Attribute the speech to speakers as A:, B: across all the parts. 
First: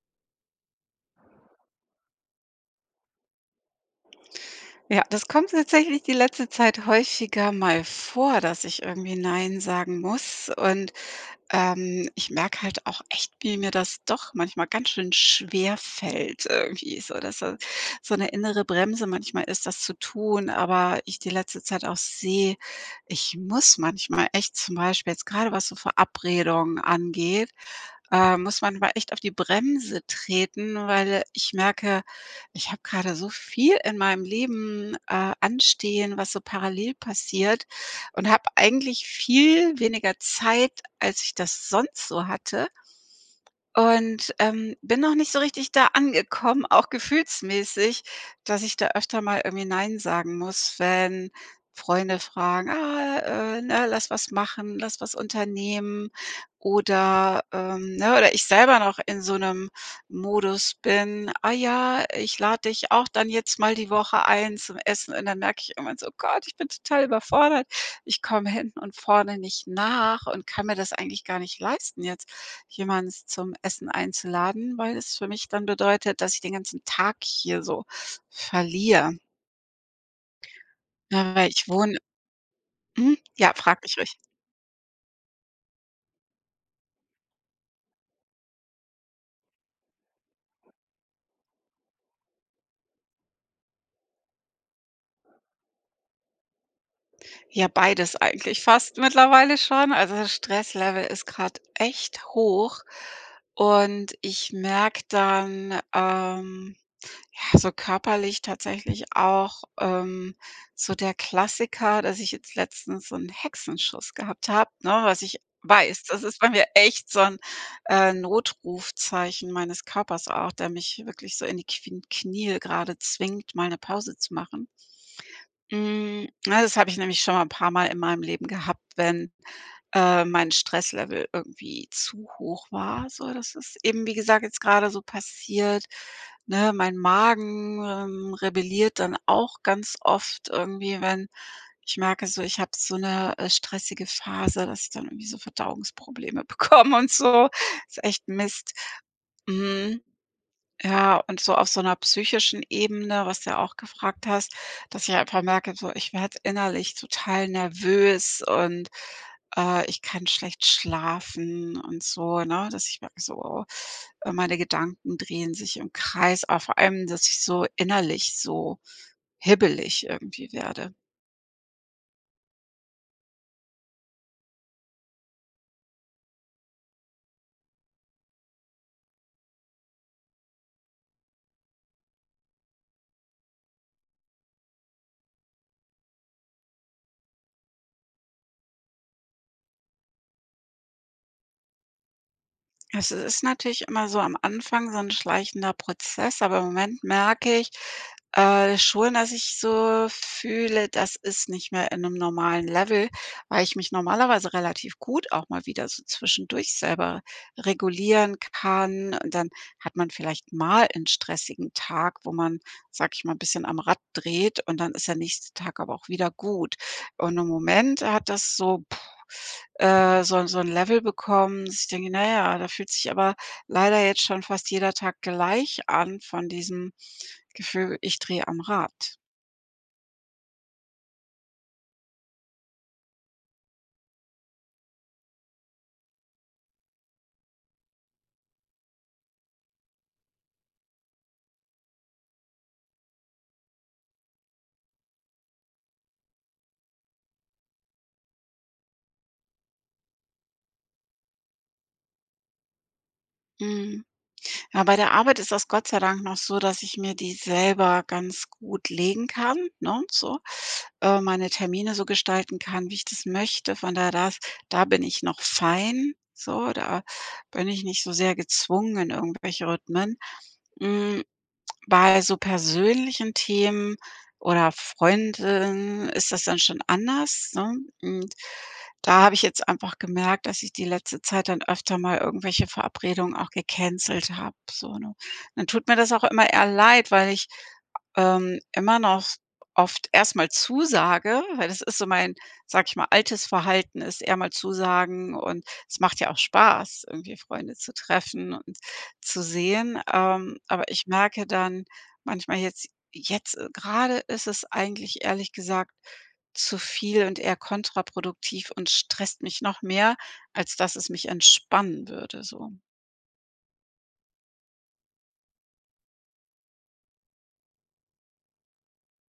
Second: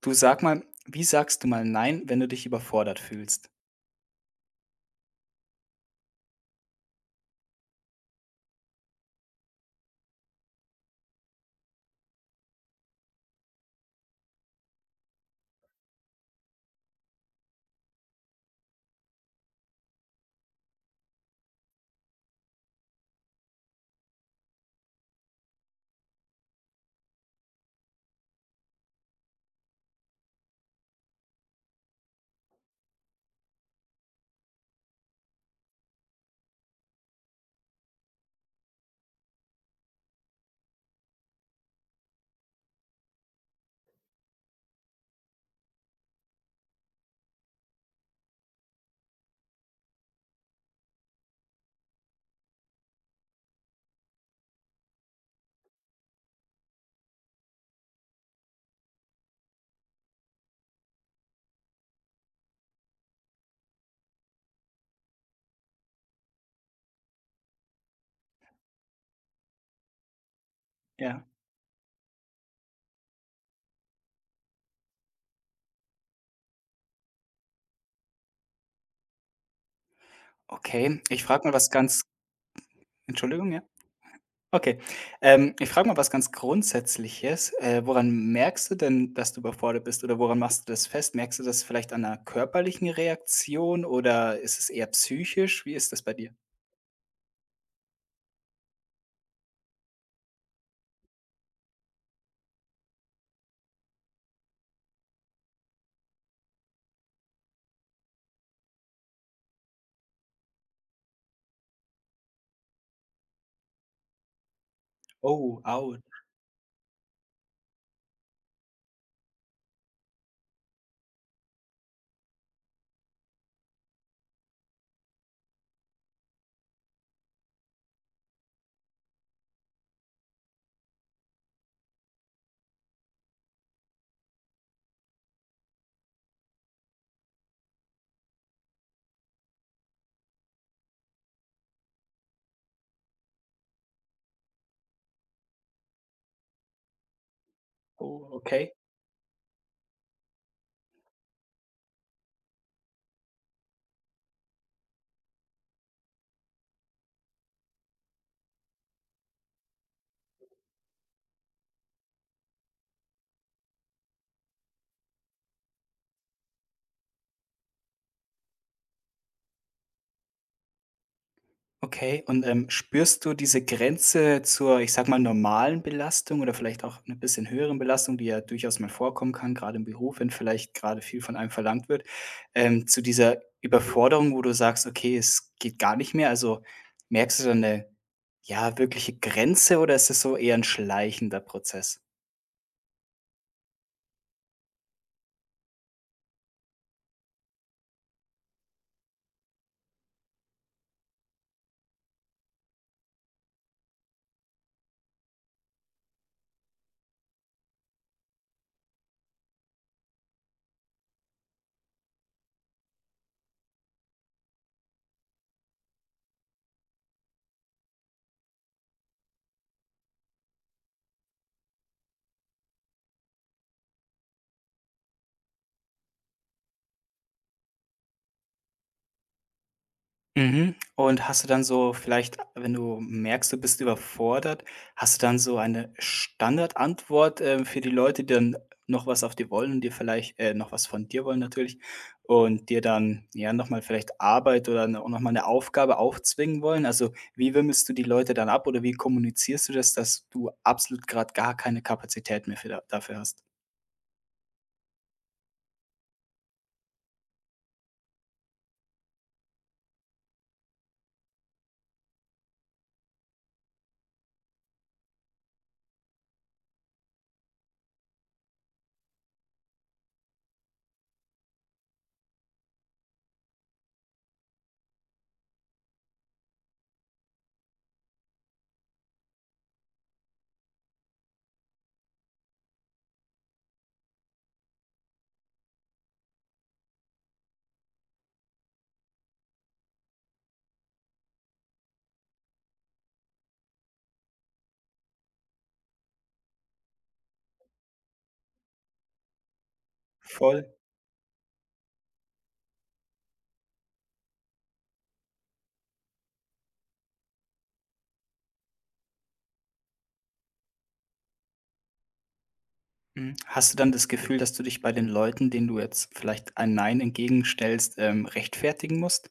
A: Du sag mal, wie sagst du mal nein, wenn du dich überfordert fühlst?
B: Ja, das kommt tatsächlich die letzte Zeit häufiger mal vor, dass ich irgendwie nein sagen muss. Ich merke halt auch echt, wie mir das doch manchmal ganz schön schwer fällt irgendwie, so dass da so eine innere Bremse manchmal ist, das zu tun. Aber ich die letzte Zeit auch sehe, ich muss manchmal echt, zum Beispiel jetzt gerade was so Verabredungen angeht, muss man mal echt auf die Bremse treten, weil ich merke, ich habe gerade so viel in meinem Leben, anstehen, was so parallel passiert, und habe eigentlich viel weniger Zeit, als ich das sonst so hatte. Bin noch nicht so richtig da angekommen, auch gefühlsmäßig, dass ich da öfter mal irgendwie nein sagen muss, wenn Freunde fragen: „Ah, ne, lass was machen, lass was unternehmen.“ Oder ne, oder ich selber noch in so einem Modus bin: „Ah ja, ich lade dich auch dann jetzt mal die Woche ein zum Essen.“ Und dann merke ich irgendwann so: „Gott, ich bin total überfordert. Ich komme hinten und vorne nicht nach und kann mir das
A: Ja,
B: eigentlich gar nicht leisten jetzt.“ Jemanden zum Essen einzuladen, weil es für mich dann bedeutet, dass ich den ganzen Tag hier so verliere.
A: okay. Ich
B: Ja,
A: frage
B: weil
A: mal
B: ich
A: was
B: wohne.
A: ganz
B: Mhm,
A: Entschuldigung,
B: ja,
A: ja?
B: frag mich ruhig.
A: Okay. Ich frage mal was ganz Grundsätzliches. Woran merkst du denn, dass du überfordert bist oder woran machst du das fest? Merkst du das vielleicht an 'ner körperlichen Reaktion oder ist es eher psychisch? Wie ist das bei dir?
B: Ja, beides eigentlich fast mittlerweile schon. Also, das Stresslevel ist grad echt hoch, und ich merke dann, ja, so körperlich tatsächlich auch, so der Klassiker, dass ich jetzt letztens so 'n Hexenschuss gehabt habe, ne, was ich
A: Oh, au.
B: weiß. Das ist bei mir echt so ein Notrufzeichen meines Körpers auch, der mich wirklich so in die Quin Knie gerade zwingt, mal eine Pause zu machen. Hm, na, das habe ich nämlich schon mal ein paar mal in meinem Leben gehabt, wenn mein Stresslevel irgendwie zu hoch war. So, das ist eben, wie gesagt, jetzt gerade so passiert, ne? Mein Magen, rebelliert dann auch ganz oft irgendwie, wenn ich merke so, ich habe so eine stressige Phase, dass ich dann irgendwie so Verdauungsprobleme bekomme und so. Ist echt
A: Oh, okay.
B: Mist. Mhm. Ja, und so auf so einer psychischen Ebene, was du ja auch gefragt hast, dass ich einfach merke, so ich werde innerlich total nervös und, ich kann schlecht schlafen und so, ne? Dass ich merke so, oh, meine Gedanken drehen sich im Kreis, aber vor allem, dass ich so innerlich so hibbelig irgendwie werde.
A: Okay, und, spürst du diese Grenze zur, ich sage mal, normalen Belastung oder vielleicht auch eine bisschen höheren Belastung, die ja durchaus mal vorkommen kann, gerade im Beruf, wenn vielleicht gerade viel von einem verlangt wird, zu dieser Überforderung, wo du sagst: „Okay, es geht gar nicht mehr“? Also, merkst du dann eine ja, wirkliche Grenze oder ist es so eher ein schleichender Prozess?
B: Es ist natürlich immer so am Anfang so ein schleichender Prozess, aber im Moment merke ich, schon, dass ich so fühle, das ist nicht mehr in einem normalen Level, weil ich mich normalerweise relativ gut auch mal wieder so zwischendurch selber regulieren kann. Und dann hat man vielleicht mal einen stressigen Tag, wo man, sag ich mal, ein bisschen am Rad dreht, und dann ist der nächste Tag aber auch wieder gut. Und im Moment hat das so so ein so 'n Level bekommen, dass ich denke: naja, da fühlt sich aber leider jetzt schon fast jeder Tag gleich an von diesem Gefühl, ich drehe am Rad.“
A: Mhm. Und hast du dann so vielleicht, wenn du merkst, du bist überfordert, hast du dann so eine Standardantwort, für die Leute, die dann noch was auf dich wollen und dir vielleicht noch was von dir wollen natürlich und dir dann, ja, noch mal vielleicht Arbeit oder no noch mal 'ne Aufgabe aufzwingen wollen? Also, wie wimmelst du die Leute dann ab oder wie kommunizierst du das, dass du absolut gerade gar keine Kapazität mehr für da dafür hast?
B: Mhm. Ja, bei der Arbeit ist das Gott sei Dank noch so, dass ich mir die selber ganz gut legen kann, ne, so, meine Termine so gestalten kann, wie ich das möchte. Von daher, das, da bin ich noch fein, so, da bin ich nicht so sehr gezwungen in irgendwelche Rhythmen. Hm, bei so persönlichen Themen oder Freunden ist das dann schon anders, ne? Und da habe ich jetzt einfach gemerkt, dass ich die letzte Zeit dann öfter mal irgendwelche Verabredungen auch gecancelt habe, so, ne? Dann tut mir das auch immer eher leid, weil ich, immer noch oft erstmal zusage, weil das ist so mein, sage ich mal, altes Verhalten ist eher mal zusagen, und es macht ja auch Spaß, irgendwie Freunde zu treffen und zu sehen,
A: Voll.
B: aber ich merke dann manchmal jetzt, grade ist es eigentlich ehrlich gesagt zu viel und eher kontraproduktiv und stresst mich noch mehr, als dass es mich entspannen würde so.
A: Mhm. Hast du dann das Gefühl, dass du dich bei den Leuten, denen du jetzt vielleicht ein Nein entgegenstellst, rechtfertigen musst?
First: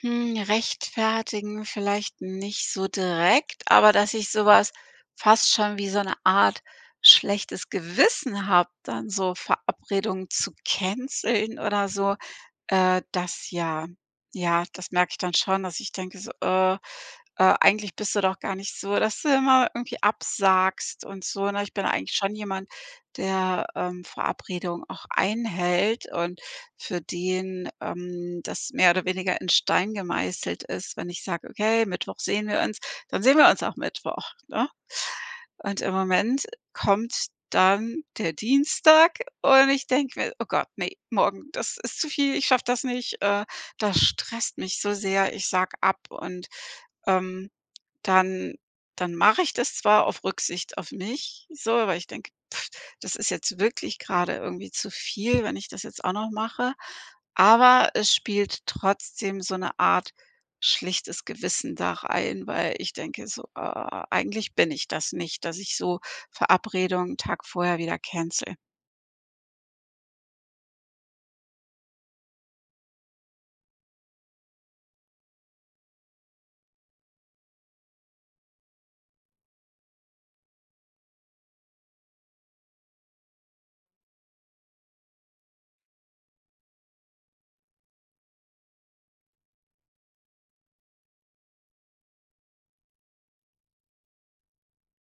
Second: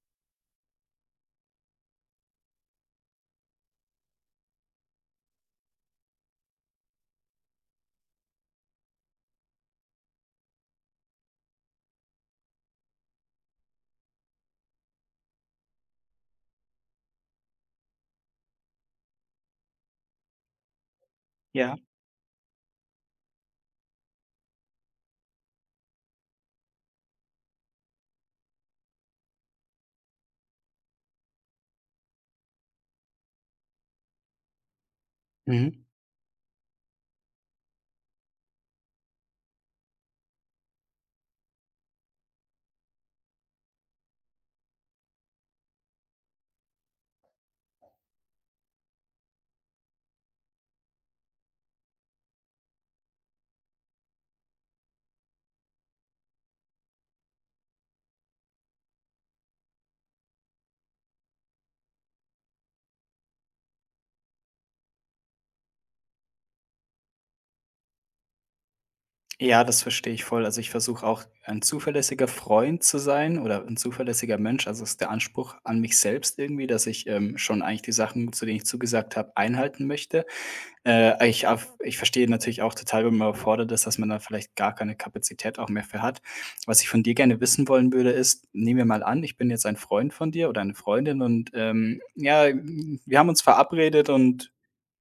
B: Hm, rechtfertigen vielleicht nicht so direkt, aber dass ich sowas fast schon wie so eine Art schlechtes Gewissen habe, dann so Verabredungen zu canceln oder so. Das ja. Ja, das merke ich dann schon, dass ich denke so: Eigentlich bist du doch gar nicht so, dass du immer irgendwie absagst und so“, ne? Ich
A: Ja.
B: bin eigentlich schon jemand, der, Verabredungen auch einhält, und für den, das mehr oder weniger in Stein gemeißelt ist, wenn ich sage: „Okay, Mittwoch sehen wir uns“, dann sehen wir uns auch Mittwoch, ne? Und
A: Mhm.
B: im Moment kommt dann der Dienstag, und ich denke mir: „Oh Gott, ne, morgen, das ist zu viel, ich schaffe das nicht, das stresst mich so sehr, ich sag ab.“ ähm, dann Dann mache ich das zwar auf Rücksicht auf mich so, aber ich denke, das ist jetzt wirklich gerade irgendwie zu viel, wenn ich das jetzt auch noch mache. Aber es spielt trotzdem so eine Art schlichtes Gewissen da rein, weil ich denke so: „Ah, eigentlich bin ich das nicht, dass ich so Verabredungen 'n Tag vorher wieder cancele.“
A: Ja, das verstehe ich voll. Also ich versuche auch ein zuverlässiger Freund zu sein oder ein zuverlässiger Mensch. Also ist der Anspruch an mich selbst irgendwie, dass ich schon eigentlich die Sachen, zu denen ich zugesagt habe, einhalten möchte. Ich verstehe natürlich auch total, wenn man überfordert ist, dass man da vielleicht gar keine Kapazität auch mehr für hat. Was ich von dir gerne wissen wollen würde, ist, nehmen wir mal an, ich bin jetzt ein Freund von dir oder eine Freundin und, ja, wir haben uns verabredet und,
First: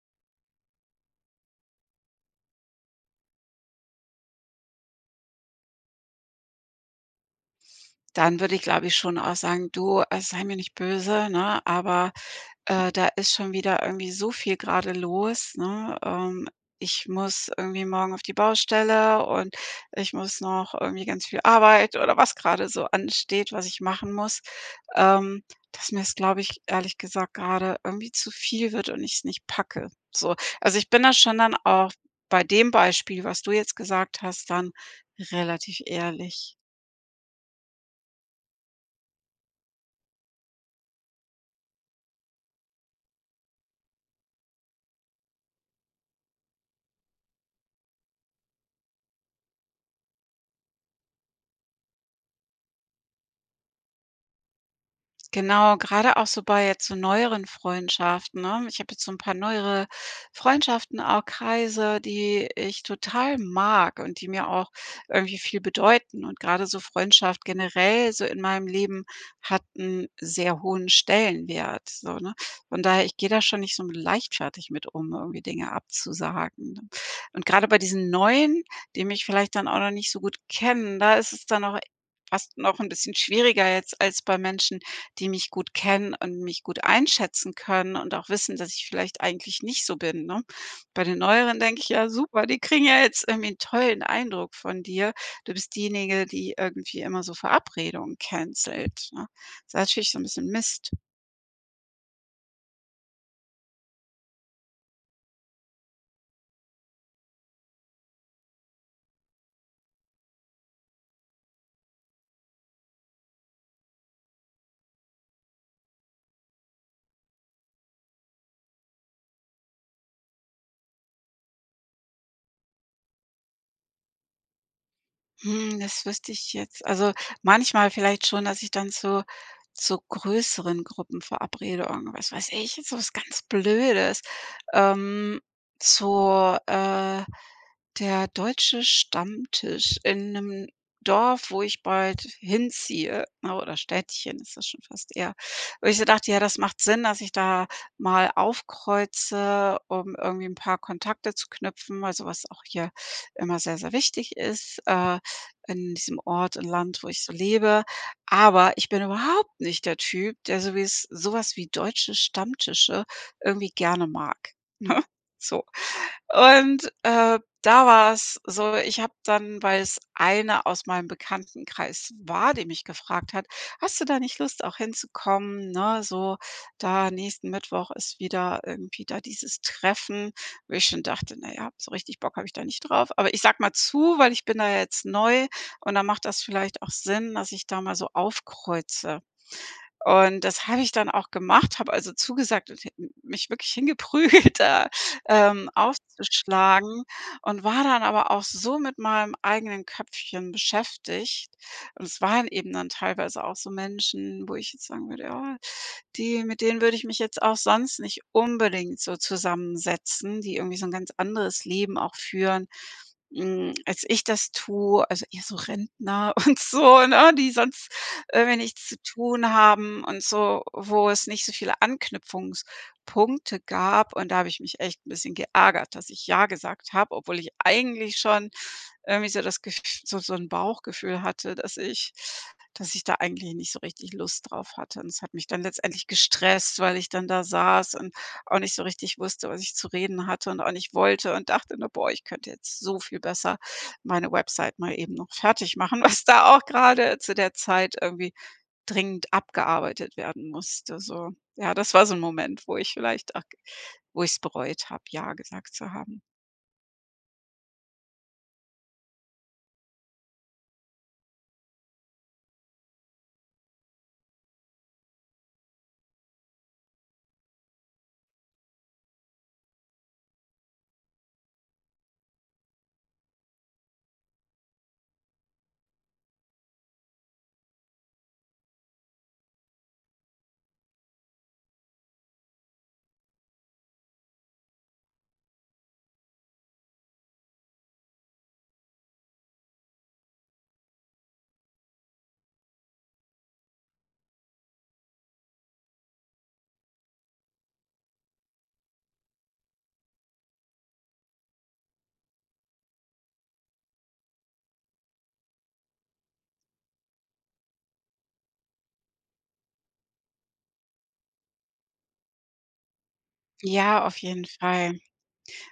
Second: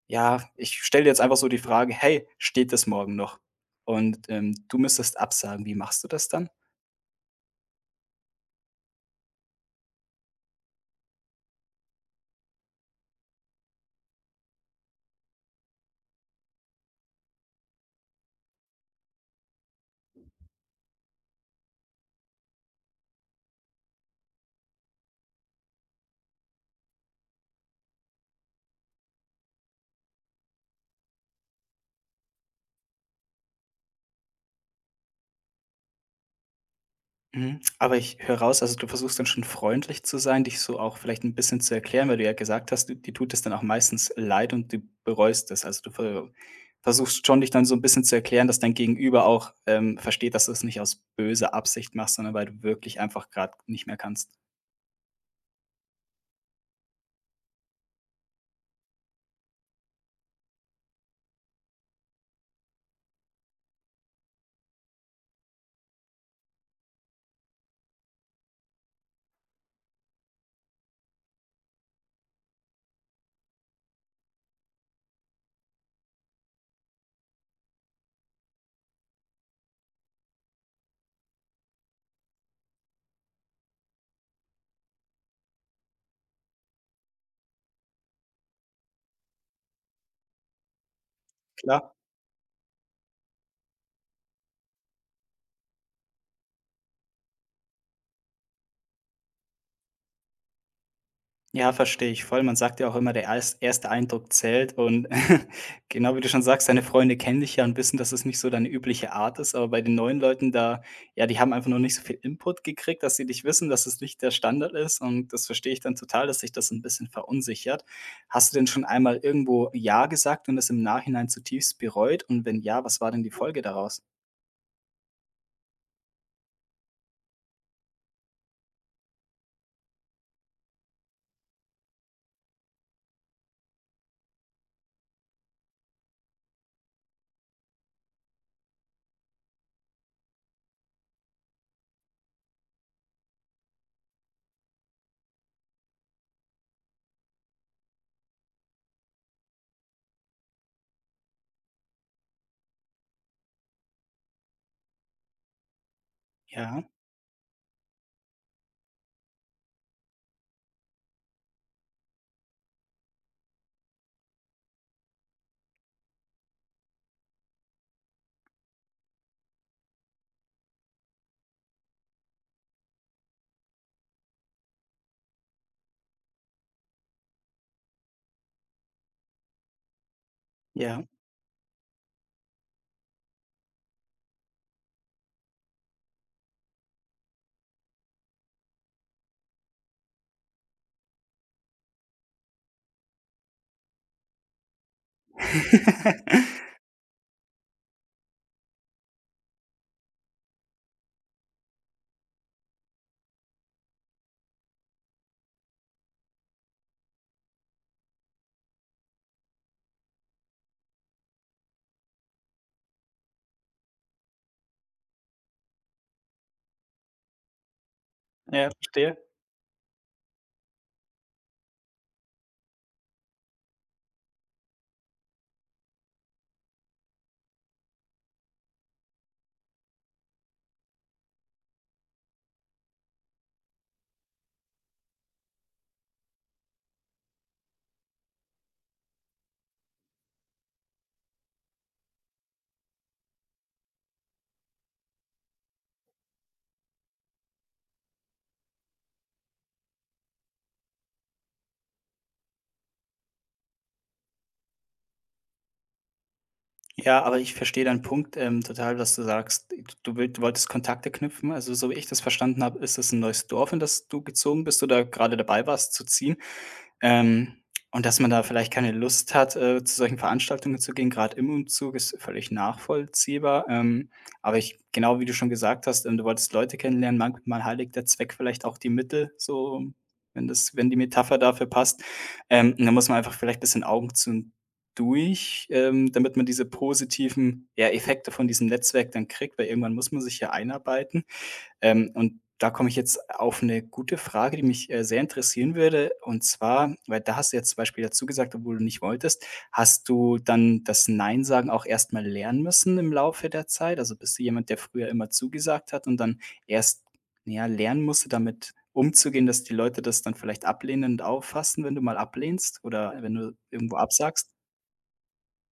A: ja, ich stelle jetzt einfach so die Frage: „Hey, steht das morgen noch?“ Und, du müsstest absagen. Wie machst du das dann?
B: Dann würde ich, glaube ich, schon auch sagen: „Du, sei mir nicht böse, ne, aber, da ist schon wieder irgendwie so viel gerade los, ne? Ich muss irgendwie morgen auf die Baustelle, und ich muss noch irgendwie ganz viel Arbeit“ oder was gerade so ansteht, was ich machen muss, ähm, dass mir es, glaube ich, ehrlich gesagt gerade irgendwie zu viel wird und ich es nicht packe, so. Also, ich bin da schon dann auch bei dem Beispiel, was du jetzt gesagt hast, dann relativ ehrlich.
A: Mhm. Aber ich höre raus, also, du versuchst dann schon freundlich zu sein, dich so auch vielleicht ein bisschen zu erklären, weil du ja gesagt hast, d dir tut es dann auch meistens leid und du bereust es. Also, du ver versuchst schon, dich dann so ein bisschen zu erklären, dass dein Gegenüber auch, versteht, dass du es nicht aus böser Absicht machst, sondern weil du wirklich einfach gerade nicht mehr kannst.
B: Genau, gerade auch so bei jetzt so neueren Freundschaften, ne? Ich habe jetzt so ein paar neuere Freundschaften, auch Kreise, die ich total mag und die mir auch irgendwie viel bedeuten. Und gerade so Freundschaft generell so in meinem Leben hat 'n sehr hohen Stellenwert, so, ne? Von daher, ich gehe da schon nicht so leichtfertig mit um, irgendwie Dinge abzusagen, ne? Und gerade bei diesen Neuen, die mich vielleicht dann auch noch nicht so gut kennen, da ist es dann auch fast noch ein bisschen schwieriger jetzt als bei Menschen, die mich gut kennen und mich gut einschätzen können und auch wissen, dass ich vielleicht eigentlich nicht so bin, ne? Bei den Neueren denke ich:
A: Klar?
B: „Ja super, die kriegen ja jetzt irgendwie 'n tollen Eindruck von dir. Du bist diejenige, die irgendwie immer so Verabredungen cancelt“, ne? Das ist natürlich so ein bisschen Mist.
A: Ja, verstehe ich voll. Man sagt ja auch immer, der erste Eindruck zählt und genau wie du schon sagst, deine Freunde kennen dich ja und wissen, dass es nicht so deine übliche Art ist, aber bei den neuen Leuten da ja, die haben einfach noch nicht so viel Input gekriegt, dass sie dich wissen, dass es nicht der Standard ist und das verstehe ich dann total, dass sich das ein bisschen verunsichert. Hast du denn schon einmal irgendwo „ja“ gesagt und das im Nachhinein zutiefst bereut und wenn ja, was war denn die Folge daraus?
B: Hm, das wüsste ich jetzt, also, manchmal vielleicht schon, dass ich dann zu größeren Gruppenverabredungen, was weiß ich, jetzt so was ganz Blödes, ähm, zu, der Deutsche Stammtisch in einem Dorf, wo ich bald hinziehe, ne, oder Städtchen ist das schon fast eher. Wo ich so dachte: „Ja, das macht Sinn, dass ich da mal aufkreuze, um irgendwie ein paar Kontakte zu knüpfen“, also, was auch hier immer sehr, sehr wichtig ist, in diesem Ort und
A: Ja,
B: Land, wo ich so lebe. Aber ich bin überhaupt nicht der Typ, der so wies so was wie deutsche Stammtische irgendwie gerne mag, ne? So. Und, äh, Da war's so, ich habe dann, weil es eine aus meinem Bekanntenkreis war, die mich gefragt hat: „Hast du da nicht Lust, auch hinzukommen, ne, so da nächsten Mittwoch ist wieder irgendwie da dieses Treffen?“ Wo ich
A: ja.
B: schon dachte: naja, so richtig Bock habe ich da nicht drauf.“ Aber ich sag mal zu, weil ich bin da jetzt neu, und dann macht das vielleicht auch Sinn, dass ich da mal so aufkreuze. Und das habe ich dann auch gemacht, habe also zugesagt und h mich wirklich hingeprügelt, da, aufzuschlagen, und war dann aber auch so mit meinem eigenen Köpfchen beschäftigt. Und es waren eben dann teilweise auch so Menschen, wo ich jetzt sagen würde: „Ja, die mit denen würde ich mich jetzt auch sonst nicht unbedingt so zusammensetzen“, die irgendwie so ein ganz anderes Leben auch führen. Hm, als ich das tue, also eher so Rentner und so, ne, die sonst irgendwie
A: Ja,
B: nichts zu
A: verstehe.
B: tun haben und so, wo es nicht so viele Anknüpfungspunkte gab. Und da habe ich mich echt ein bisschen geärgert, dass ich ja gesagt habe, obwohl ich eigentlich schon irgendwie so das Gef so so 'n Bauchgefühl hatte, dass ich da eigentlich nicht so richtig Lust drauf hatte. Und es hat mich dann letztendlich gestresst, weil ich dann da saß und auch nicht so richtig wusste, was ich zu reden hatte und auch nicht wollte, und dachte nur: „Boah, ich könnte jetzt so viel besser meine Website mal eben noch fertig machen“, was da auch gerade zu der Zeit irgendwie dringend abgearbeitet werden musste, so. Ja, das war so ein Moment, wo ich vielleicht auch wo ich es bereut habe, ja gesagt zu haben.
A: Ja, aber ich verstehe deinen Punkt, total, was du sagst. Du wolltest Kontakte knüpfen. Also, so wie ich das verstanden habe, ist es ein neues Dorf, in das du gezogen bist oder gerade dabei warst zu ziehen. Ähm, und dass man da vielleicht keine Lust hat, zu solchen Veranstaltungen zu gehen, gerade im Umzug, ist völlig nachvollziehbar. Aber ich genau wie du schon gesagt hast, du wolltest Leute kennenlernen, manchmal heiligt der Zweck vielleicht auch die Mittel, so wenn das wenn die Metapher dafür passt. Und da muss man einfach vielleicht ein bisschen Augen zu und durch, damit man diese positiven, ja, Effekte von diesem Netzwerk dann kriegt, weil irgendwann muss man sich ja einarbeiten. Und da komme ich jetzt auf eine gute Frage, die mich, sehr interessieren würde. Und zwar weil da hast du jetzt zum Beispiel dazu gesagt, obwohl du nicht wolltest. Hast du dann das Nein sagen auch erstmal lernen müssen im Laufe der Zeit? Also, bist du jemand, der früher immer zugesagt hat und dann erst, ja, lernen musste, damit umzugehen, dass die Leute das dann vielleicht ablehnend auffassen, wenn du mal ablehnst oder wenn du irgendwo
B: Ja, auf jeden
A: absagst?
B: Fall.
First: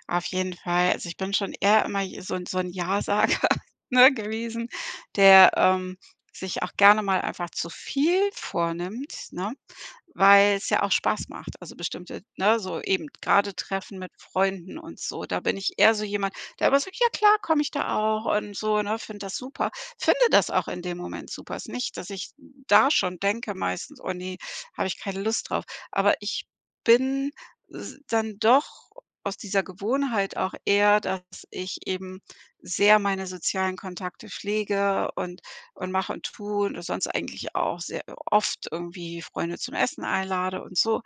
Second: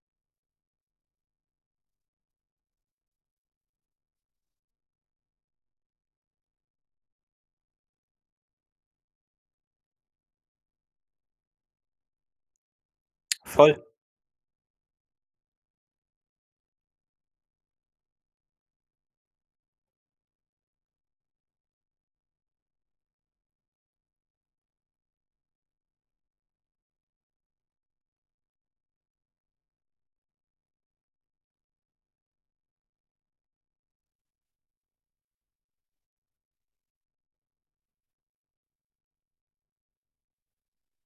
B: Auf jeden Fall. Also, ich bin schon eher immer j so 'n so ein Ja-Sager, ne, gewesen, der, sich auch gerne mal einfach zu viel vornimmt, ne? Weil es ja auch Spaß macht. Also, bestimmte, ne, so eben gerade
A: Voll.
B: Treffen mit Freunden und so. Da bin ich eher so jemand, der immer sagt: „Ja klar, komme ich da auch“ und so, ne, finde das super. Finde das auch in dem Moment super. Ist nicht, dass ich da schon denke meistens: „Oh ne, habe ich keine Lust drauf.“ Aber ich bin s dann doch aus dieser Gewohnheit auch eher, dass ich eben sehr meine sozialen Kontakte pflege und mache und tue und sonst eigentlich auch sehr oft irgendwie Freunde zum Essen einlade und so,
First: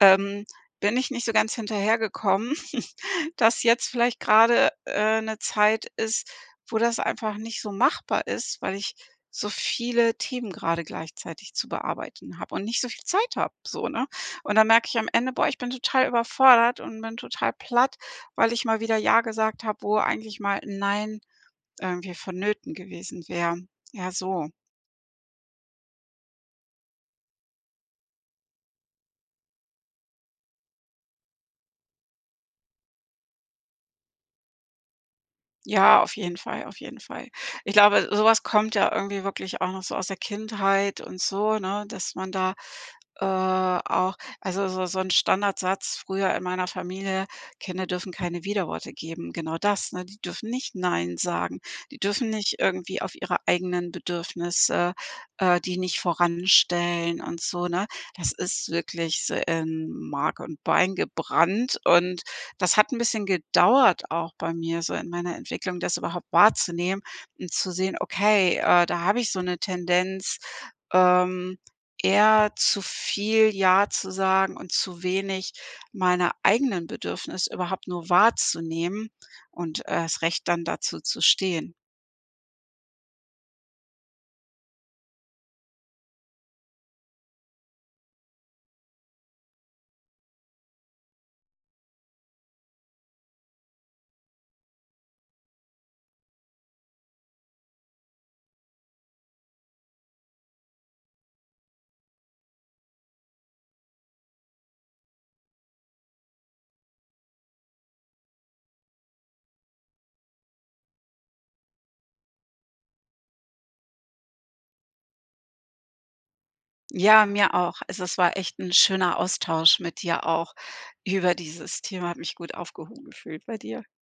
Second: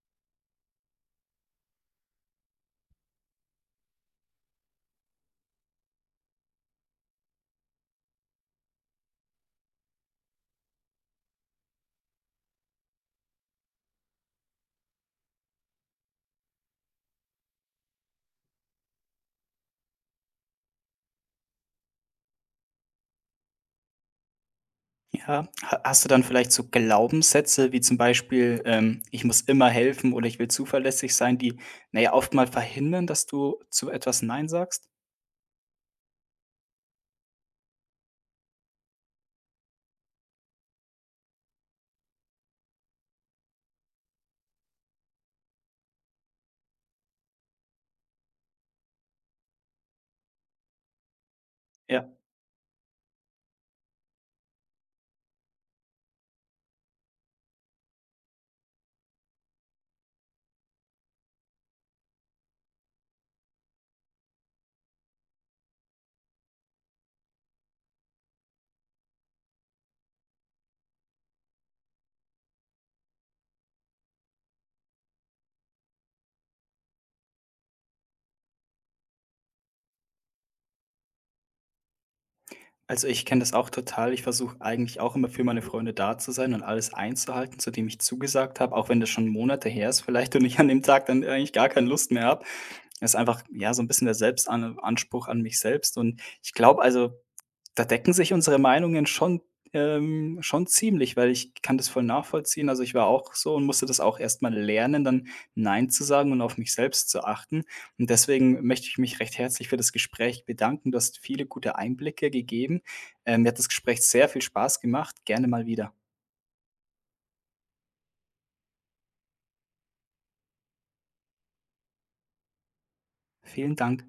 B: ähm, bin ich nicht so ganz hinterhergekommen, dass jetzt vielleicht gerade 'ne Zeit ist, wo das einfach nicht so machbar ist, weil ich so viele Themen gerade gleichzeitig zu bearbeiten habe und nicht so viel Zeit habe, so, ne? Und dann merke ich am Ende: „Boah, ich bin total überfordert und bin total platt, weil ich mal wieder ja gesagt habe, wo eigentlich mal 'n Nein irgendwie vonnöten gewesen wäre.“ Ja, so.
A: Ja. Ha Hast du dann vielleicht so Glaubenssätze wie zum Beispiel, „Ich muss immer helfen“ oder „Ich will zuverlässig sein“, die, ja, oft mal verhindern, dass du zu etwas nein sagst?
B: Ja, auf jeden Fall, auf jeden Fall. Ich glaube, sowas kommt ja irgendwie wirklich auch noch so aus der Kindheit und so, ne, dass man da, äh, auch, also so so 'n Standardsatz früher in meiner Familie: „Kinder dürfen keine Widerworte geben.“ Genau das, ne? Die dürfen nicht „Nein“ sagen. Die
A: Ja,
B: dürfen nicht irgendwie auf ihre eigenen Bedürfnisse, die nicht voranstellen und so, ne? Das ist wirklich so in Mark und Bein gebrannt, und das hat ein bisschen gedauert auch bei mir so in meiner Entwicklung, das überhaupt wahrzunehmen und zu sehen: „Okay, da habe ich so eine Tendenz, ähm, eher zu viel ja zu sagen und zu wenig meine eigenen Bedürfnisse überhaupt nur wahrzunehmen und, erst recht dann dazu zu stehen.“
A: also, ich kenne das auch total. Ich versuche eigentlich auch immer für meine Freunde da zu sein und alles einzuhalten, zu dem ich zugesagt habe, auch wenn das schon Monate her ist vielleicht und ich an dem Tag dann eigentlich gar keine Lust mehr habe. Das ist einfach, ja, so ein bisschen der Selbstanspruch an mich selbst und ich glaube also da decken sich unsere Meinungen schon schon ziemlich, weil ich kann das voll nachvollziehen. Also, ich war auch so und musste das auch erstmal lernen, dann nein zu sagen und auf mich selbst zu achten. Und deswegen möchte ich mich recht herzlich für das Gespräch bedanken. Du hast viele gute Einblicke gegeben. Mir hat das Gespräch sehr viel Spaß gemacht. Gerne mal wieder.
B: Ja, mir auch. Also, es war echt ein schöner Austausch mit dir auch über dieses Thema. Hat mich gut aufgehoben gefühlt bei
A: Vielen
B: dir.
A: Dank.